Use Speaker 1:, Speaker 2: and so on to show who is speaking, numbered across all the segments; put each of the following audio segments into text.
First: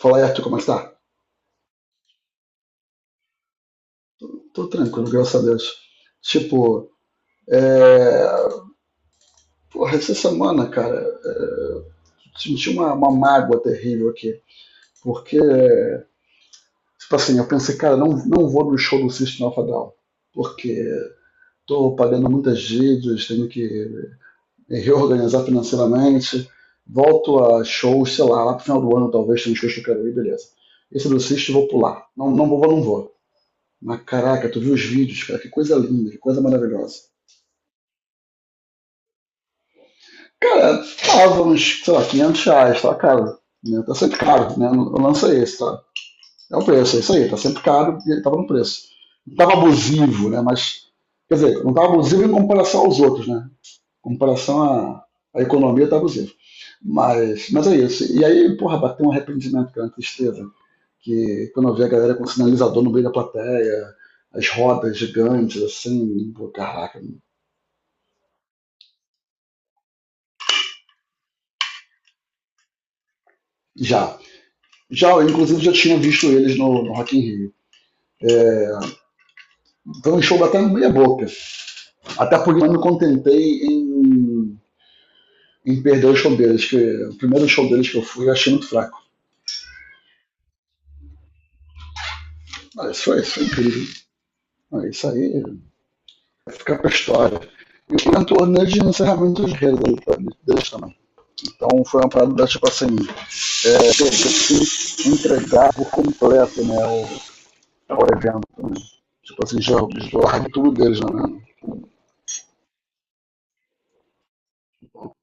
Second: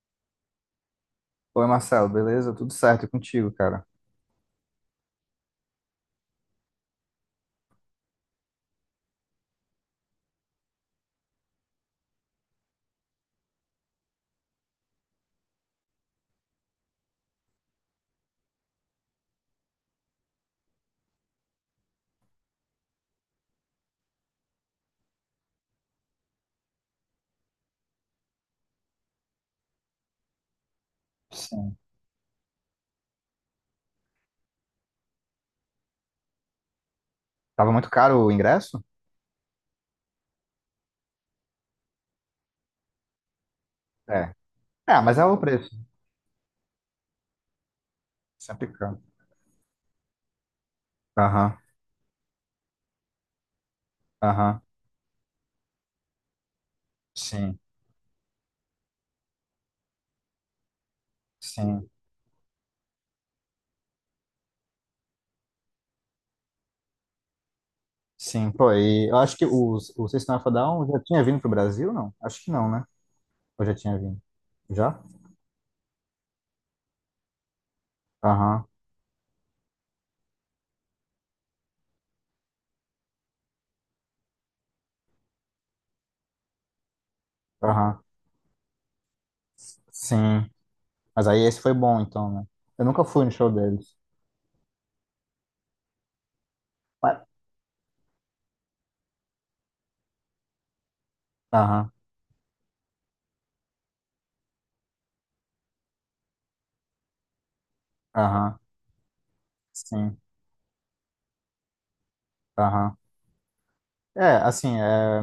Speaker 1: Flerto, como é que tá?
Speaker 2: Oi, Marcelo, beleza? Tudo certo e contigo, cara?
Speaker 1: Tô tranquilo, graças a Deus. Tipo, é... Porra, essa semana, cara, senti uma mágoa terrível aqui. Porque, tipo assim, eu pensei, cara, não vou no show do System Alpha Down. Porque tô pagando muitas dívidas, tenho que me reorganizar financeiramente. Volto a shows, sei lá, lá pro final do ano talvez tenha um show que eu quero ir, beleza. Esse do System eu vou
Speaker 2: Sim.
Speaker 1: pular. Não, não vou, não vou. Mas caraca, tu viu os vídeos, cara, que coisa linda, que coisa maravilhosa.
Speaker 2: Tava muito caro o ingresso?
Speaker 1: Cara, tava uns, sei lá, R$ 500, tá caro. Né? Tá sempre
Speaker 2: É.
Speaker 1: caro, né? O
Speaker 2: É, mas
Speaker 1: lance
Speaker 2: é o
Speaker 1: é esse,
Speaker 2: preço.
Speaker 1: tá? É o preço, é isso aí, tá sempre caro e ele tava no
Speaker 2: Sempre
Speaker 1: preço.
Speaker 2: caro.
Speaker 1: Não tava abusivo, né? Mas, quer
Speaker 2: Aham,
Speaker 1: dizer, não tava abusivo em comparação aos outros, né? Em
Speaker 2: aham.
Speaker 1: comparação à economia, tá abusivo. Mas,
Speaker 2: Sim,
Speaker 1: mas é isso. E aí, porra, bateu um arrependimento, cara, uma tristeza. Que quando eu vi a
Speaker 2: sim,
Speaker 1: galera com sinalizador no meio da plateia, as rodas gigantes, assim, pô, caraca.
Speaker 2: sim. Pô, e eu acho que o System of a Down já tinha vindo pro Brasil, não? Acho que não, né? Ou já tinha
Speaker 1: Já.
Speaker 2: vindo? Já?
Speaker 1: Já, eu, inclusive, já tinha visto eles no Rock in Rio.
Speaker 2: Aham,
Speaker 1: É, foi um show até meia boca. Até porque eu não me contentei em perder o show deles, que o primeiro show deles que eu
Speaker 2: aham.
Speaker 1: fui eu achei muito fraco.
Speaker 2: Sim. Mas aí esse foi bom, então, né? Eu
Speaker 1: Ah,
Speaker 2: nunca fui no
Speaker 1: isso é
Speaker 2: show
Speaker 1: incrível.
Speaker 2: deles.
Speaker 1: Ah, isso aí vai ficar pra
Speaker 2: Mas-
Speaker 1: história. E foi um torneio de encerramento de rede deles também. Então
Speaker 2: Aham,
Speaker 1: foi uma parada, tipo assim, é, que eu tive que entregar por completo né, o evento.
Speaker 2: aham,
Speaker 1: Né? Tipo assim, já,
Speaker 2: sim,
Speaker 1: já larguei tudo deles, né?
Speaker 2: aham. É, assim,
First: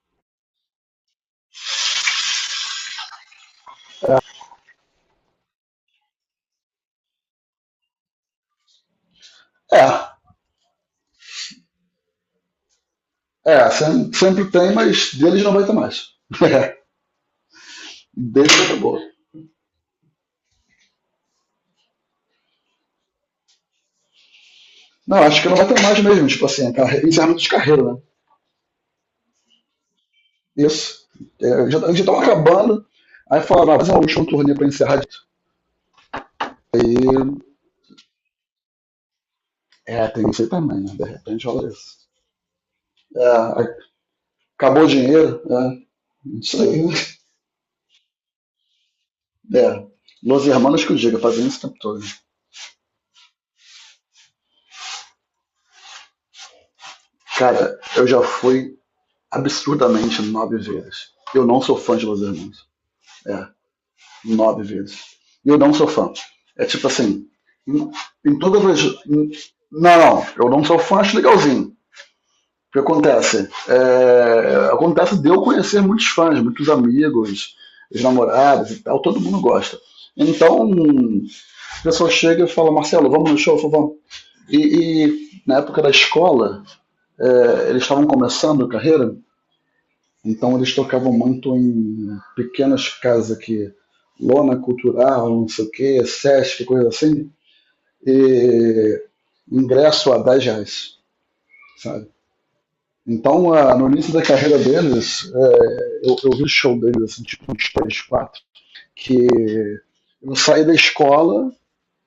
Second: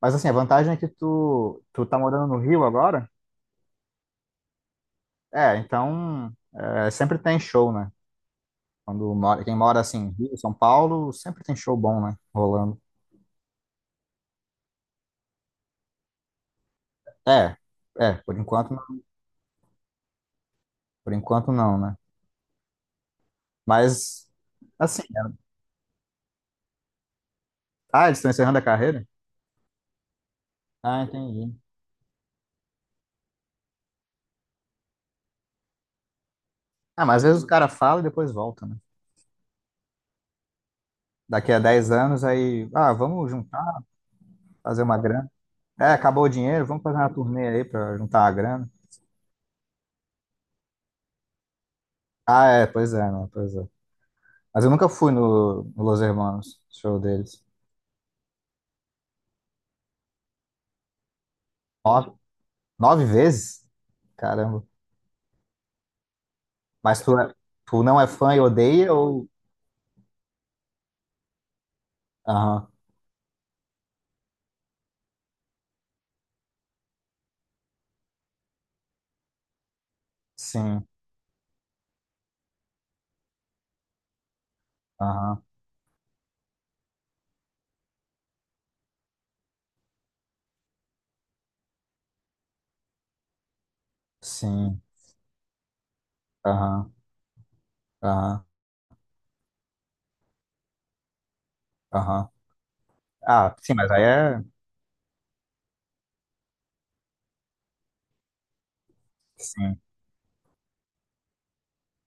Speaker 2: mas assim, a vantagem é que tu tá morando no Rio agora, é, então é, sempre tem show, né? Quando mora, quem mora
Speaker 1: É,
Speaker 2: assim, Rio, São Paulo, sempre tem show bom, né? Rolando.
Speaker 1: é, sempre, sempre tem, mas deles não vai ter mais.
Speaker 2: É, é, por
Speaker 1: Beijo e
Speaker 2: enquanto,
Speaker 1: acabou.
Speaker 2: não- por enquanto não, né? Mas, assim,
Speaker 1: Não, acho que não vai ter mais mesmo, tipo assim, encerramento de carreira, né?
Speaker 2: ah, eles estão encerrando a carreira? Ah,
Speaker 1: Isso.
Speaker 2: entendi.
Speaker 1: É, já estavam acabando, aí falaram, ah, fazer um último turnê pra encerrar isso. Aí,
Speaker 2: Ah, mas às vezes o cara fala e depois volta, né?
Speaker 1: é, tem isso aí também, né? De repente
Speaker 2: Daqui a
Speaker 1: rola
Speaker 2: 10
Speaker 1: isso.
Speaker 2: anos aí, ah, vamos juntar,
Speaker 1: É, acabou
Speaker 2: fazer
Speaker 1: o
Speaker 2: uma grana.
Speaker 1: dinheiro, é,
Speaker 2: É, acabou o
Speaker 1: isso
Speaker 2: dinheiro, vamos
Speaker 1: aí.
Speaker 2: fazer uma turnê aí pra juntar a grana.
Speaker 1: É, Los Hermanos que eu diga, fazendo isso o tempo todo.
Speaker 2: Ah, é, pois é, né? Pois é. Mas eu nunca fui no Los Hermanos, show deles.
Speaker 1: Cara, eu já fui absurdamente 9 vezes. Eu não sou fã de
Speaker 2: Nove,
Speaker 1: Los Hermanos.
Speaker 2: nove
Speaker 1: É,
Speaker 2: vezes?
Speaker 1: nove
Speaker 2: Caramba.
Speaker 1: vezes. E eu não sou fã. É tipo
Speaker 2: Mas tu,
Speaker 1: assim,
Speaker 2: é- tu
Speaker 1: em,
Speaker 2: não é fã
Speaker 1: em
Speaker 2: e
Speaker 1: todas as.
Speaker 2: odeia, ou?
Speaker 1: Não, não, eu não sou fã, acho legalzinho.
Speaker 2: Aham,
Speaker 1: O que acontece? É, acontece de eu conhecer muitos fãs, muitos amigos, os namorados e tal, todo mundo gosta. Então,
Speaker 2: sim,
Speaker 1: a pessoa chega e fala, Marcelo, vamos no show, eu falo, vamos. E
Speaker 2: aham,
Speaker 1: na época da escola, é, eles estavam começando a carreira, então eles tocavam muito em pequenas casas aqui, lona
Speaker 2: sim,
Speaker 1: cultural, não sei o que, Sesc, coisa
Speaker 2: aham,
Speaker 1: assim,
Speaker 2: aham,
Speaker 1: e ingresso a R$ 10, sabe?
Speaker 2: aham.
Speaker 1: Então,
Speaker 2: Ah, sim,
Speaker 1: a, no
Speaker 2: mas aí
Speaker 1: início da
Speaker 2: é.
Speaker 1: carreira deles, é, eu vi show deles, assim, tipo uns 3, 4, que
Speaker 2: Sim,
Speaker 1: eu saí da escola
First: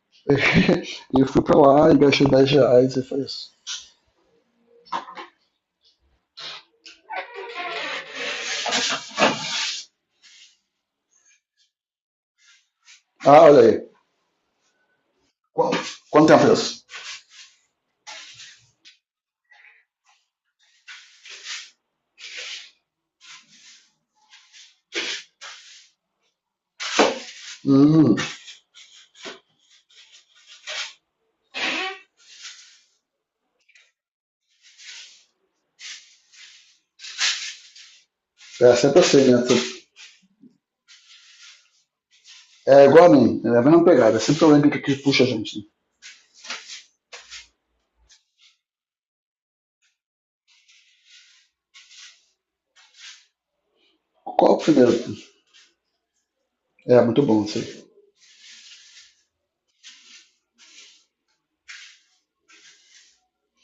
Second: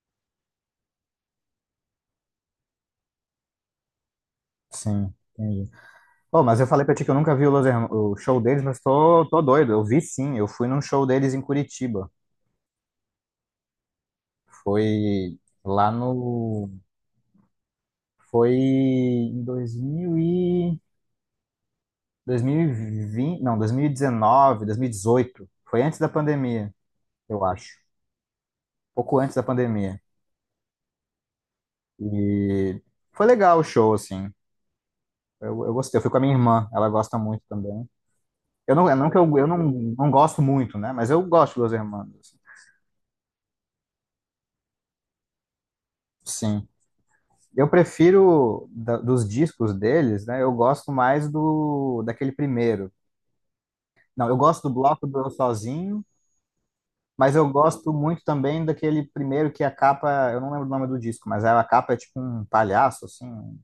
Speaker 1: e eu fui pra lá e gastei R$ 10 e foi isso.
Speaker 2: sim, entendi. Pô, mas eu falei pra ti que eu nunca vi o show deles, mas tô doido. Eu vi, sim, eu fui num show deles em Curitiba.
Speaker 1: Ah, olha aí.
Speaker 2: Foi
Speaker 1: Quanto,
Speaker 2: lá
Speaker 1: quanto tempo é isso?
Speaker 2: no. Foi em 2020, não, dois mil e dezenove, 2018. Foi antes da pandemia, eu acho.
Speaker 1: Hum,
Speaker 2: Pouco antes da pandemia. E foi legal o show, assim. Eu gostei. Eu fui com a minha irmã, ela gosta muito também. Eu
Speaker 1: é
Speaker 2: não,
Speaker 1: sempre
Speaker 2: não que
Speaker 1: assim,
Speaker 2: eu,
Speaker 1: né?
Speaker 2: eu
Speaker 1: Tu
Speaker 2: não, não gosto muito, né? Mas eu gosto dos Hermanos, assim.
Speaker 1: é igual a mim, é a mesma pegada, é sempre alguém que aqui puxa a gente, né?
Speaker 2: Sim. Eu prefiro dos discos deles, né? Eu gosto mais do daquele primeiro. Não, eu
Speaker 1: Qual é o
Speaker 2: gosto do
Speaker 1: primeiro?
Speaker 2: bloco do Eu Sozinho.
Speaker 1: É, muito
Speaker 2: Mas
Speaker 1: bom
Speaker 2: eu
Speaker 1: isso aí.
Speaker 2: gosto muito também daquele primeiro, que a capa, eu não lembro o nome do disco, mas a capa é tipo um palhaço, assim, um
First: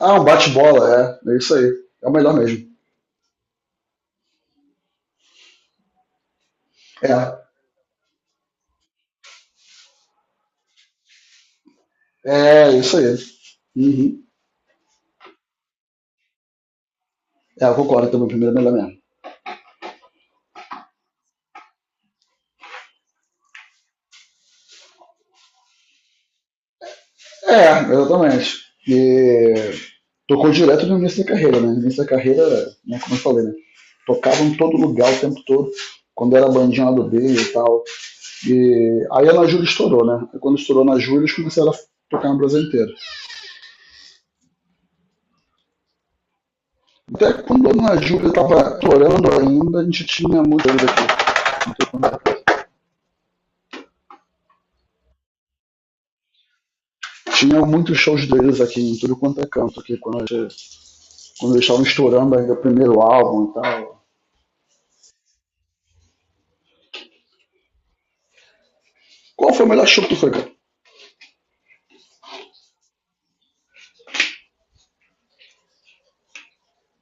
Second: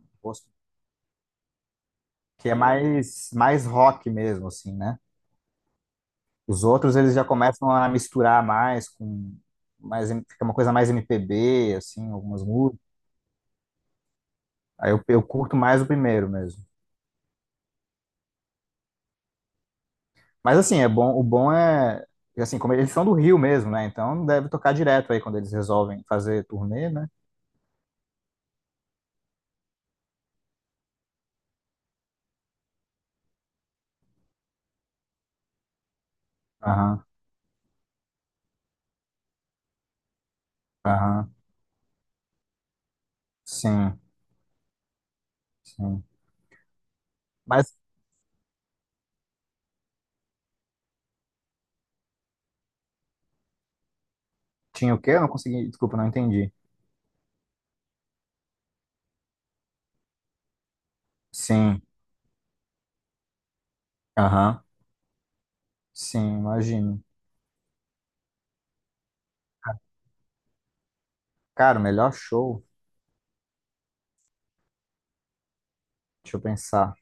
Speaker 1: Ah, um
Speaker 2: rosto,
Speaker 1: bate-bola, é, é isso aí. É o melhor
Speaker 2: que é
Speaker 1: mesmo.
Speaker 2: mais, mais rock mesmo, assim, né? Os outros
Speaker 1: É,
Speaker 2: eles já começam a misturar mais com mais, fica uma coisa mais MPB, assim, algumas
Speaker 1: é
Speaker 2: músicas.
Speaker 1: isso aí. Uhum.
Speaker 2: Aí eu curto mais o primeiro mesmo.
Speaker 1: É, eu concordo também, o primeiro é o melhor mesmo.
Speaker 2: Mas assim, é bom, o bom é, assim, como eles são do Rio mesmo, né? Então deve tocar direto aí quando eles resolvem fazer turnê, né?
Speaker 1: É, exatamente. E tocou direto no início da carreira, né? No início da carreira, né, como eu falei, né? Tocava em todo lugar o tempo todo, quando era bandinha lá
Speaker 2: Aham,
Speaker 1: do B e tal. E aí a Ana Júlia estourou, né? Aí quando estourou na Júlia, eles
Speaker 2: aham,
Speaker 1: começaram a tocar no Brasil inteiro.
Speaker 2: sim, sim.
Speaker 1: Até quando a
Speaker 2: Mas
Speaker 1: Dona Júlia estava chorando ainda, a gente tinha muito deles aqui. é-
Speaker 2: tinha o quê? Eu não consegui. Desculpa, não entendi.
Speaker 1: Tinha muitos shows deles aqui em tudo quanto é canto, aqui, quando, quando eles estavam
Speaker 2: Sim,
Speaker 1: estourando ainda o primeiro álbum e tal.
Speaker 2: aham. Sim, imagino.
Speaker 1: Qual foi o melhor show que tu foi, cara?
Speaker 2: Cara, o melhor show, deixa eu pensar.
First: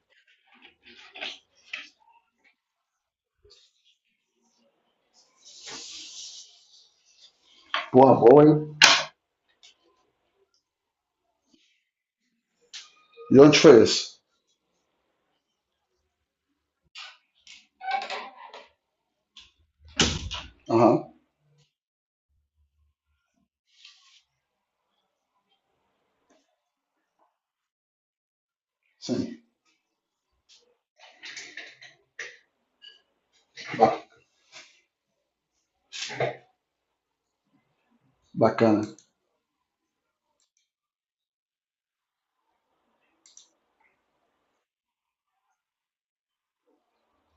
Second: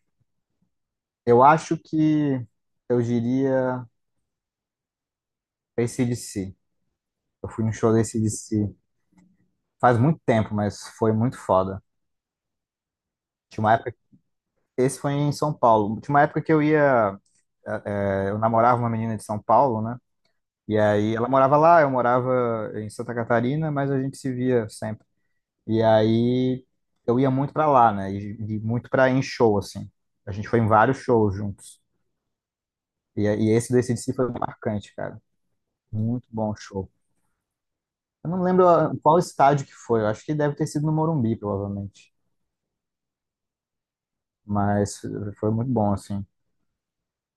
Speaker 2: Eu acho que eu diria AC/DC. Eu fui no show da
Speaker 1: Porra, boa, hein?
Speaker 2: AC/DC faz muito tempo, mas foi muito foda.
Speaker 1: E onde
Speaker 2: Tinha uma
Speaker 1: foi
Speaker 2: época,
Speaker 1: esse?
Speaker 2: esse foi em São Paulo. Tinha uma época que eu ia, é, é, eu namorava uma menina de São Paulo, né? E
Speaker 1: Aham, uhum.
Speaker 2: aí ela morava lá, eu morava em Santa Catarina, mas a gente se via sempre. E aí eu, ia muito pra lá, né? E muito pra em
Speaker 1: Sim.
Speaker 2: show, assim. A gente foi em vários shows juntos. E esse do
Speaker 1: Ba-
Speaker 2: AC/DC foi marcante, cara. Muito bom show. Eu não lembro
Speaker 1: bacana.
Speaker 2: ah, qual estádio que foi. Eu acho que deve ter sido no Morumbi, provavelmente. Mas foi muito bom, assim.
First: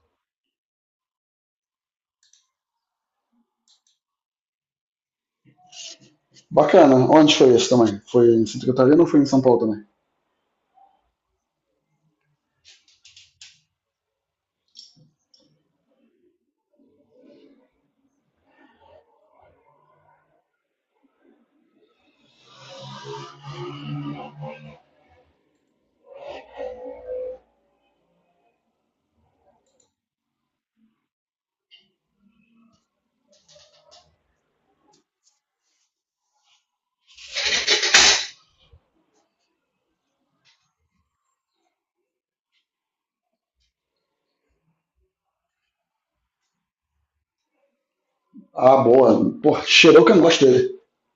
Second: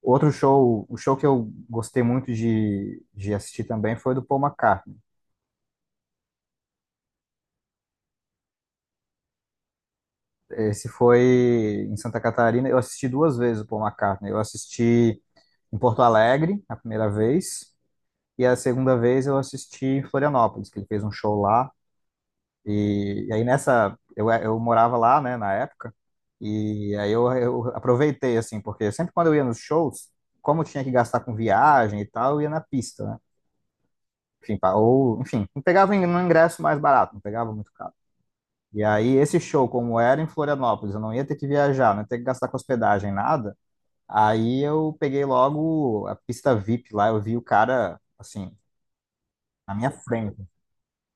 Speaker 2: Outro show, o show que eu gostei muito de assistir também foi do Paul McCartney.
Speaker 1: Bacana. Onde foi esse também? Foi em Santa Catarina ou foi em São Paulo também?
Speaker 2: Esse foi em Santa Catarina. Eu assisti duas vezes o Paul McCartney. Eu assisti em Porto Alegre, a primeira vez. E a segunda vez eu assisti em Florianópolis, que ele fez um show lá. E aí nessa, eu morava lá, né, na época. E aí eu aproveitei, assim, porque sempre quando eu ia nos shows, como eu tinha que gastar com viagem e tal, eu ia na pista, né? Enfim, ou, enfim, não pegava um ingresso mais barato, não pegava muito caro. E aí esse show, como era em Florianópolis, eu não ia ter que viajar, não ia ter que gastar com hospedagem, nada. Aí eu peguei logo a pista VIP lá, eu vi o cara, assim,
Speaker 1: Ah, boa. Porra,
Speaker 2: na minha
Speaker 1: cheirou que eu não gosto
Speaker 2: frente.
Speaker 1: dele.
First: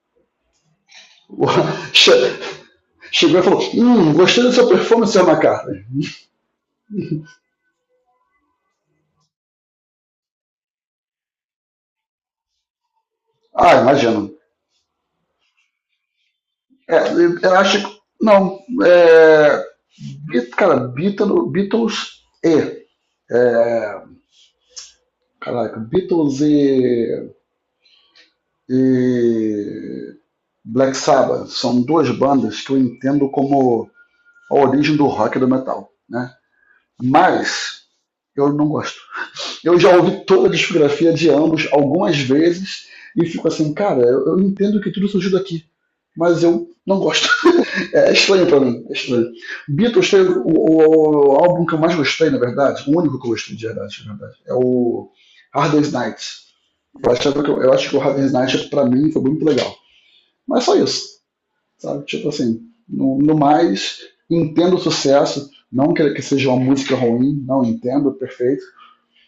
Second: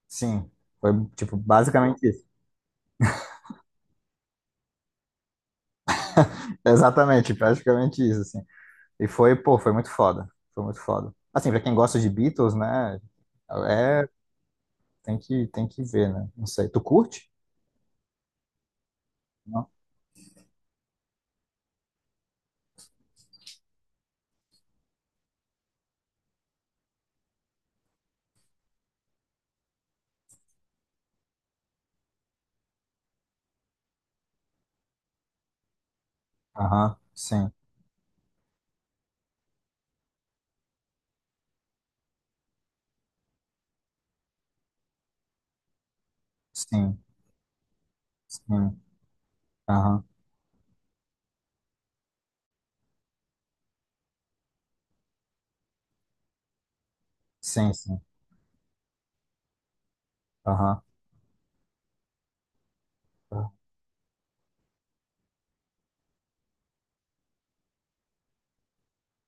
Speaker 2: Sim, foi tipo
Speaker 1: Porra,
Speaker 2: basicamente isso.
Speaker 1: Che- Chegou e falou, gostei da sua performance, seu McCartney.
Speaker 2: Exatamente, praticamente isso, assim. E foi, pô, foi muito foda. Foi muito foda. Assim, pra quem gosta de Beatles, né,
Speaker 1: Ah,
Speaker 2: é,
Speaker 1: imagino.
Speaker 2: tem que ver, né? Não sei. Tu
Speaker 1: É,
Speaker 2: curte?
Speaker 1: eu acho que. Não. É,
Speaker 2: Não?
Speaker 1: Cara, Beatles, Beatles e. É, caraca, Beatles e Black Sabbath são duas bandas que eu entendo como a origem do rock e do metal, né?
Speaker 2: Aham. Sim.
Speaker 1: Mas eu não gosto. Eu já ouvi toda a discografia de ambos algumas vezes e fico assim, cara, eu entendo que tudo surgiu daqui, mas eu não
Speaker 2: Sim.
Speaker 1: gosto. É estranho pra
Speaker 2: Sim.
Speaker 1: mim, é estranho.
Speaker 2: Aham.
Speaker 1: Beatles tem o, o álbum que eu mais gostei, na verdade, o único que eu gostei de verdade, na verdade, é o Hard Day's Night. Eu
Speaker 2: Sim,
Speaker 1: acho que o
Speaker 2: sim.
Speaker 1: Hard Day's Night, pra mim, foi muito legal. Mas é só
Speaker 2: Aham.
Speaker 1: isso, sabe? Tipo assim, no mais, entendo o sucesso, não que seja uma música ruim, não entendo, perfeito,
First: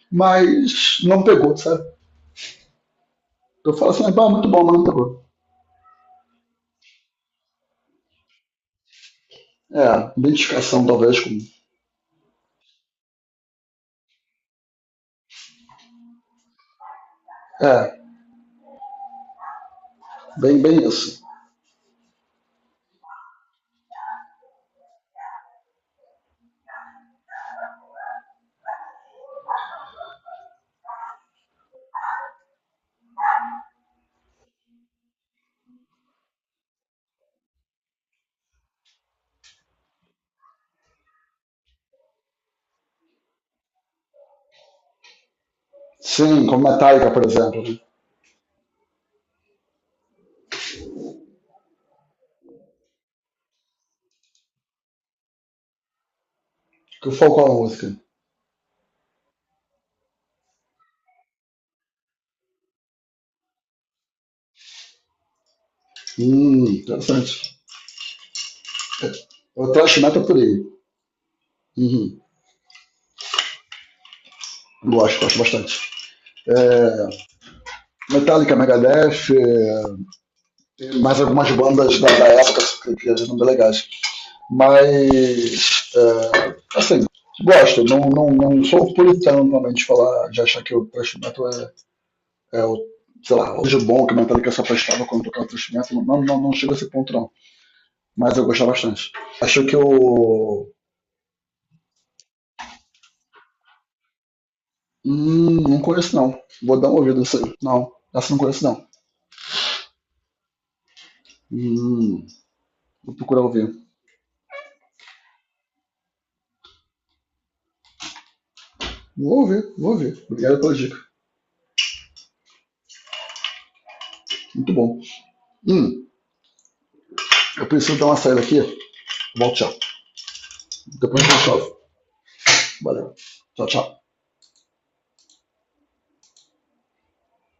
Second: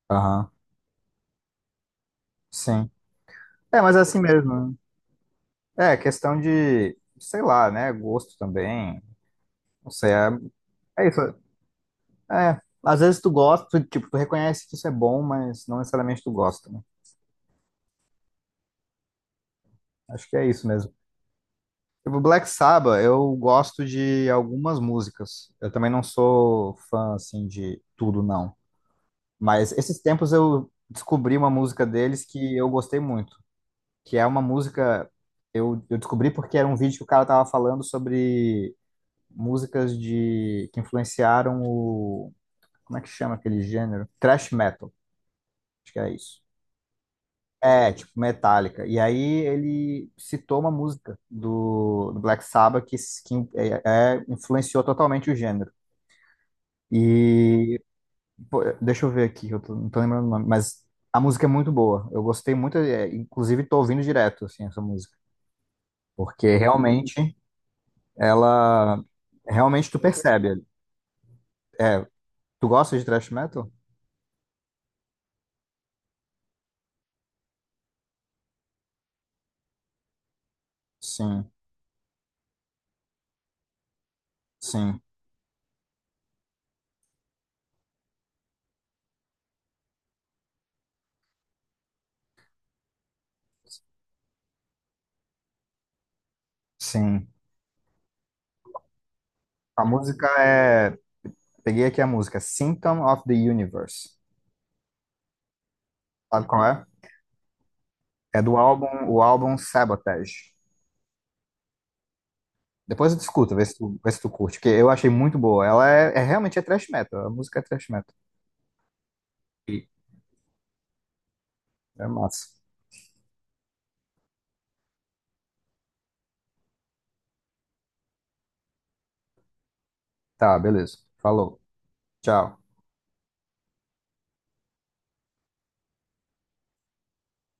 Speaker 2: Aham.
Speaker 1: mas não pegou, sabe?
Speaker 2: Sim.
Speaker 1: Eu
Speaker 2: É,
Speaker 1: falo
Speaker 2: mas é
Speaker 1: assim,
Speaker 2: assim
Speaker 1: ah, muito bom,
Speaker 2: mesmo,
Speaker 1: mas
Speaker 2: né?
Speaker 1: não pegou.
Speaker 2: É, questão de, sei lá, né, gosto também. Não
Speaker 1: É,
Speaker 2: sei, é,
Speaker 1: identificação
Speaker 2: é
Speaker 1: talvez
Speaker 2: isso.
Speaker 1: com...
Speaker 2: É, às vezes tu gosta, tu, tipo, tu reconhece que isso é bom, mas não necessariamente tu gosta.
Speaker 1: É,
Speaker 2: Acho que é
Speaker 1: bem,
Speaker 2: isso
Speaker 1: bem
Speaker 2: mesmo.
Speaker 1: isso.
Speaker 2: O Black Sabbath, eu gosto de algumas músicas. Eu também não sou fã, assim, de tudo, não. Mas esses tempos eu descobri uma música deles que eu gostei muito. Que é uma música. Eu descobri porque era um vídeo que o cara tava falando sobre músicas de que influenciaram o. Como é que chama aquele gênero? Thrash metal. Acho que é isso.
Speaker 1: Sim, como Metallica, por exemplo, né?
Speaker 2: É, tipo Metallica. E aí ele citou uma música do Black Sabbath que é, influenciou totalmente o gênero.
Speaker 1: Que o Falcão é uma
Speaker 2: E
Speaker 1: música
Speaker 2: pô, deixa eu ver aqui, não tô lembrando o nome, mas a música é muito boa. Eu gostei muito, é, inclusive tô ouvindo direto assim essa música, porque
Speaker 1: Interessante.
Speaker 2: realmente ela
Speaker 1: Eu
Speaker 2: realmente
Speaker 1: trash
Speaker 2: tu
Speaker 1: metal por
Speaker 2: percebe.
Speaker 1: aí.
Speaker 2: É,
Speaker 1: Uhum.
Speaker 2: tu gosta de thrash metal?
Speaker 1: Gosto, gosto bastante. É, Metallica, Megadeth, é, tem mais algumas
Speaker 2: Sim,
Speaker 1: bandas da época que eram bem legais.
Speaker 2: sim,
Speaker 1: Mas, é, assim, gosto. Não, não, não sou puritano normalmente de falar, de achar que o thrash metal é, é o, sei lá, hoje bom que o Metallica só prestava quando tocava o thrash metal. Não, não, não chega a esse ponto,
Speaker 2: sim.
Speaker 1: não. Mas eu gostava bastante. Acho que
Speaker 2: A música
Speaker 1: o
Speaker 2: é, peguei aqui a música, Symptom of the Universe.
Speaker 1: Não conheço não.
Speaker 2: Sabe qual
Speaker 1: Vou
Speaker 2: é?
Speaker 1: dar uma ouvida nessa aí. Não, essa eu não
Speaker 2: É do
Speaker 1: conheço não.
Speaker 2: álbum, o álbum Sabotage.
Speaker 1: Hum,
Speaker 2: Depois
Speaker 1: vou
Speaker 2: eu
Speaker 1: procurar
Speaker 2: discuto, vê
Speaker 1: ouvir.
Speaker 2: se tu, vê se tu curte, porque eu achei muito boa. Ela é, é realmente é thrash metal, a música é thrash metal.
Speaker 1: Vou ouvir,
Speaker 2: E
Speaker 1: vou ouvir. Obrigado pela dica.
Speaker 2: é massa.
Speaker 1: Muito bom. Hum, eu preciso dar uma saída aqui. Volto já.
Speaker 2: Tá, beleza.
Speaker 1: Depois a gente
Speaker 2: Falou.
Speaker 1: chove.
Speaker 2: Tchau.
Speaker 1: Valeu. Tchau, tchau.